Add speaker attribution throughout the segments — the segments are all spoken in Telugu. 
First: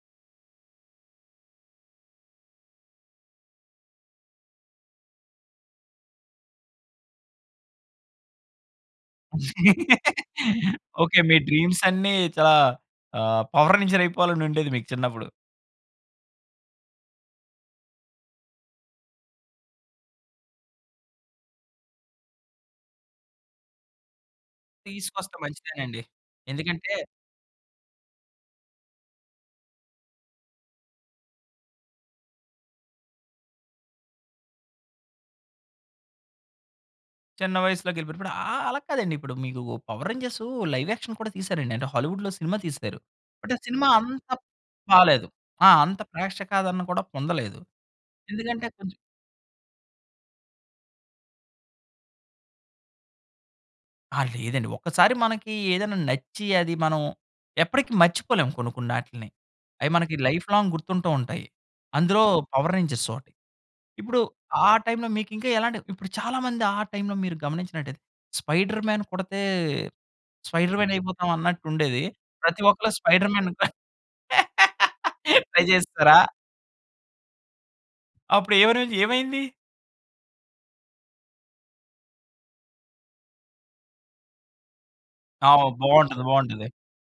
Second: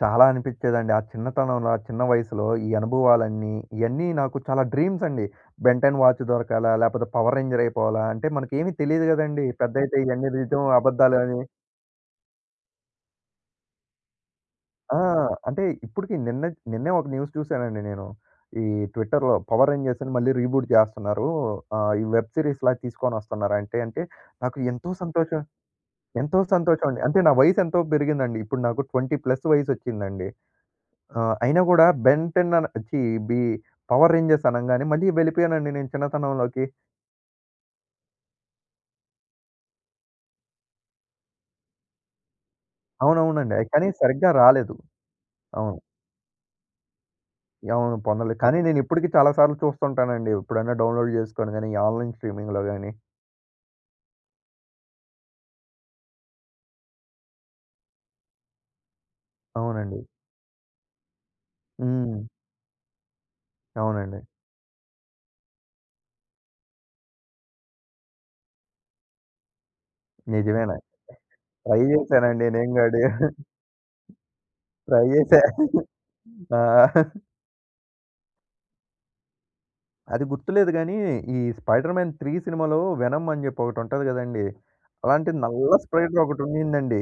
Speaker 1: చాలా అనిపిచ్చేదండి. ఆ చిన్నతనంలో ఆ చిన్న వయసులో ఈ అనుభవాలన్నీ, ఇయన్నీ నాకు చాలా డ్రీమ్సండి. Ben Ten watch దొరకాల? లేపోతే పవర్ రేంజర్ అయిపోవాలా? అంటే, మనకేవి తెలీదు కదండీ. పెద్దైతే ఇవన్నీ నిజవో, అబద్ధాలో
Speaker 2: ఓకే. మీ
Speaker 1: అని.
Speaker 2: డ్రీమ్సన్నీ చాలా ఆహ్, పవర్ రేంజరైపోవాలనుండేది మీకు
Speaker 1: ఆ!
Speaker 2: చిన్నప్పుడు.
Speaker 1: అంటే ఇప్పుడికీ, నిన్నట్ నిన్నే ఒక న్యూస్ చూసానండి నేను, ఈ ట్విట్టర్‌లో. పవర్ రేంజర్స్‌ని మళ్ళీ రీబూట్ జేస్తనారు. ఆహ్, ఈ వెబ్ సీరీస్‌లా తీసుకోనొస్తున్నారంటే అంటే, నాకు ఎంతో
Speaker 2: తీసుకొస్తే
Speaker 1: సంతోషం
Speaker 2: మంచిదేనండి.
Speaker 1: ఎంతో
Speaker 2: ఎందుకంటే
Speaker 1: సంతోషవండి. అంటే, నా వయసెంతో బెరిగిందండి. ఇప్పుడు నాకు 20 ప్లస్సు వయసొచ్చిందండి. ఆహ్, అయినా కూడా, బెంటె‌న్ ఛీ బీ పవర్ రేంజర్స్ అనంగానే, మళ్ళీ వెళిపోయానండి నేను చిన్నతనంలోకి.
Speaker 2: చిన్న వయస్సులోగెలిపోయారిప్పుడు. ఆహ్, అలా కాదండిప్పుడు, మీకు పవర్ రేంజర్సు, లైవ్ యాక్షన్ కూడా తీసారండి. అంటే, హాలీవుడ్‌లో సినిమా తీశారు. అంటే
Speaker 1: అవునవునండి. అయి
Speaker 2: సినిమా
Speaker 1: కానీ,
Speaker 2: అంత
Speaker 1: సరిగ్గా రాలేదు.
Speaker 2: బాలేదు. ఆ!
Speaker 1: అవును.
Speaker 2: అంత ప్రేక్షకాదరణ కూడా పొందలేదు.
Speaker 1: అవును. పొందలేదు. కానీ,
Speaker 2: ఎందుకంటే కొంచుం
Speaker 1: నేనిప్పుడికీ చాలా సార్లు చూస్తుంటానండి, ఎప్పుడైనా డౌన్‌లోడ్ జేసుకొని గాని, ఈ ఆన్‌లైన్ స్ట్రీమింగ్‌లో గాని.
Speaker 2: ఆ! లేదండి. ఒకసారి మనకి ఏదెనా నచ్చి, అది మనం ఎప్పటికి మర్చిపోలేము కొన్ని కొన్నాటిల్ని. అయి
Speaker 1: అవునండి.
Speaker 2: మనకి లైఫ్‌లాంగ్ గుర్తుంటూ ఉంటాయి.
Speaker 1: హ్మ్.
Speaker 2: అందులో, పవర్ రేంజర్సోటి. ఇప్పుడు
Speaker 1: అవునండి.
Speaker 2: ఆ టైంలో, మీకింకా ఎలాంటివి ఇప్పుడు చాలామంది, ఆ టైంలో మీరు గమనించినట్టయితే, స్పైడర్‌మ్యాన్ కుడతే,
Speaker 1: నిజమేన.
Speaker 2: స్పైడర్‌మ్యాన్ అయిపోతాం
Speaker 1: ట్రై
Speaker 2: అన్నట్టుండేది.
Speaker 1: జేసేనండి
Speaker 2: ప్రతి
Speaker 1: నేను
Speaker 2: ఒక్కళు
Speaker 1: కాడు.
Speaker 2: స్పైడర్‌మ్యాన్
Speaker 1: ట్రై జేశా.
Speaker 2: ట్రై చేసెశారా?
Speaker 1: ఆ!
Speaker 2: అప్పుడు ఏవరవైంది ఏవైంది?
Speaker 1: అది గుర్తులేదు గాని, ఈ స్పైడర్‌మ్యాన్ 3 సినిమాలో, వెనమ్ అని జెప్పి, ఒకటుంటది కదండీ! అలాంటి
Speaker 2: ఆ!
Speaker 1: నల్ల స్పైడర్
Speaker 2: బావుంటది.
Speaker 1: ఒకటి
Speaker 2: బావుంటది.
Speaker 1: ఉండిందండి.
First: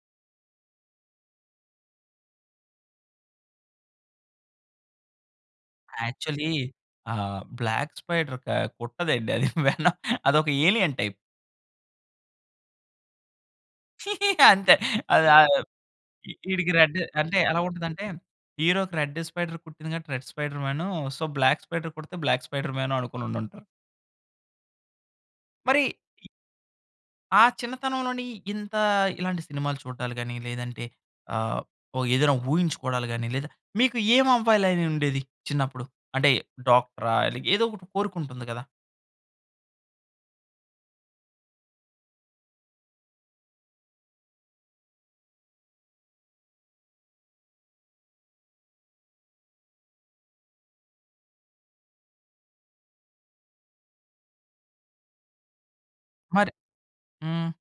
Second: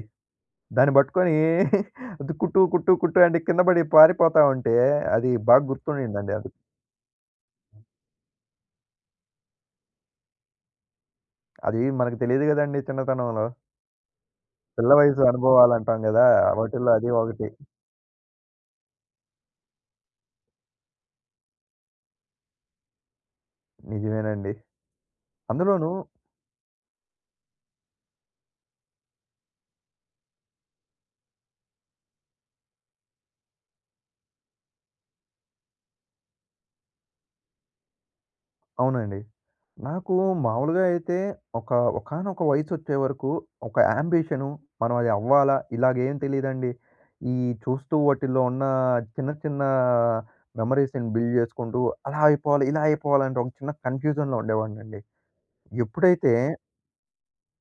Speaker 1: దాన్ని బట్టుకొనీ, అది కుట్టూ, కుట్టూ, కుట్టు అంటే, కిందపడి పారిపోతా ఉంటే, అది బాగ గుర్తుండిందండి
Speaker 2: యాక్చొల్లీ,
Speaker 1: అది.
Speaker 2: ఆహ్, బ్లాక్ స్పైడరొక కుట్టదండి. అది వెన అదొక ఏలియన్ టైప్.
Speaker 1: అదీ, మనకు తెలియదు కదండీ చిన్నతనంలో.
Speaker 2: అంతే.
Speaker 1: పిల్ల వయస్సు
Speaker 2: అది ఆహ్,
Speaker 1: అనుభవాలంటాం గదా!
Speaker 2: ఇ ఈడికి
Speaker 1: వాటిల్లో,
Speaker 2: రెడ్
Speaker 1: అదీ
Speaker 2: అంటే,
Speaker 1: ఒకటి.
Speaker 2: ఎలా ఉంటదంటే, హీరో‌కి రెడ్ స్పైడర్ కుట్టింది గాబట్టి, red spiderman, so, black spider కుడతే, బ్లాక్ స్పైడర్‌మ్యాను అనుకొనుండుంటం.
Speaker 1: నిజమేనండి.
Speaker 2: మరి
Speaker 1: అందులోనూ
Speaker 2: ఇ ఆ చిన్నతనంలోని, ఇంత ఇలాంటి సినిమాలు చూడడాలు గాని, లేదంటే ఆహ్, ఓహ్! ఏదేనా ఊహించుకోడాలు గాని, లేదా మీకు ఏం అవ్వాలనుండేది చిన్నప్పుడు? అంటే, డాక్టరా? ఇలాగ ఏదో ఒకటి కోరికుంటుంది కదా?
Speaker 1: అవునండి. నాకు మాములుగా అయితే, ఒక ఒకానొక వయసొచ్చే వరకు, ఒక యాంబిషను, మనం అది అవ్వాలా, ఇలాగేం తెలీదండి. ఈ చూస్తూ, వాటిల్లో ఉన్న, చిన్న చిన్నా మెమోరీస్‌ని బిల్డ్ జేసుకుంటూ, అలా అయిపోవాలి, ఇలా అయిపోవాలి. అంటే, ఒక చిన్న కన్ఫ్యూజన్‌లో ఉండేవాడినండి.
Speaker 2: మరి
Speaker 1: ఎప్పుడైతే
Speaker 2: హ్మ్.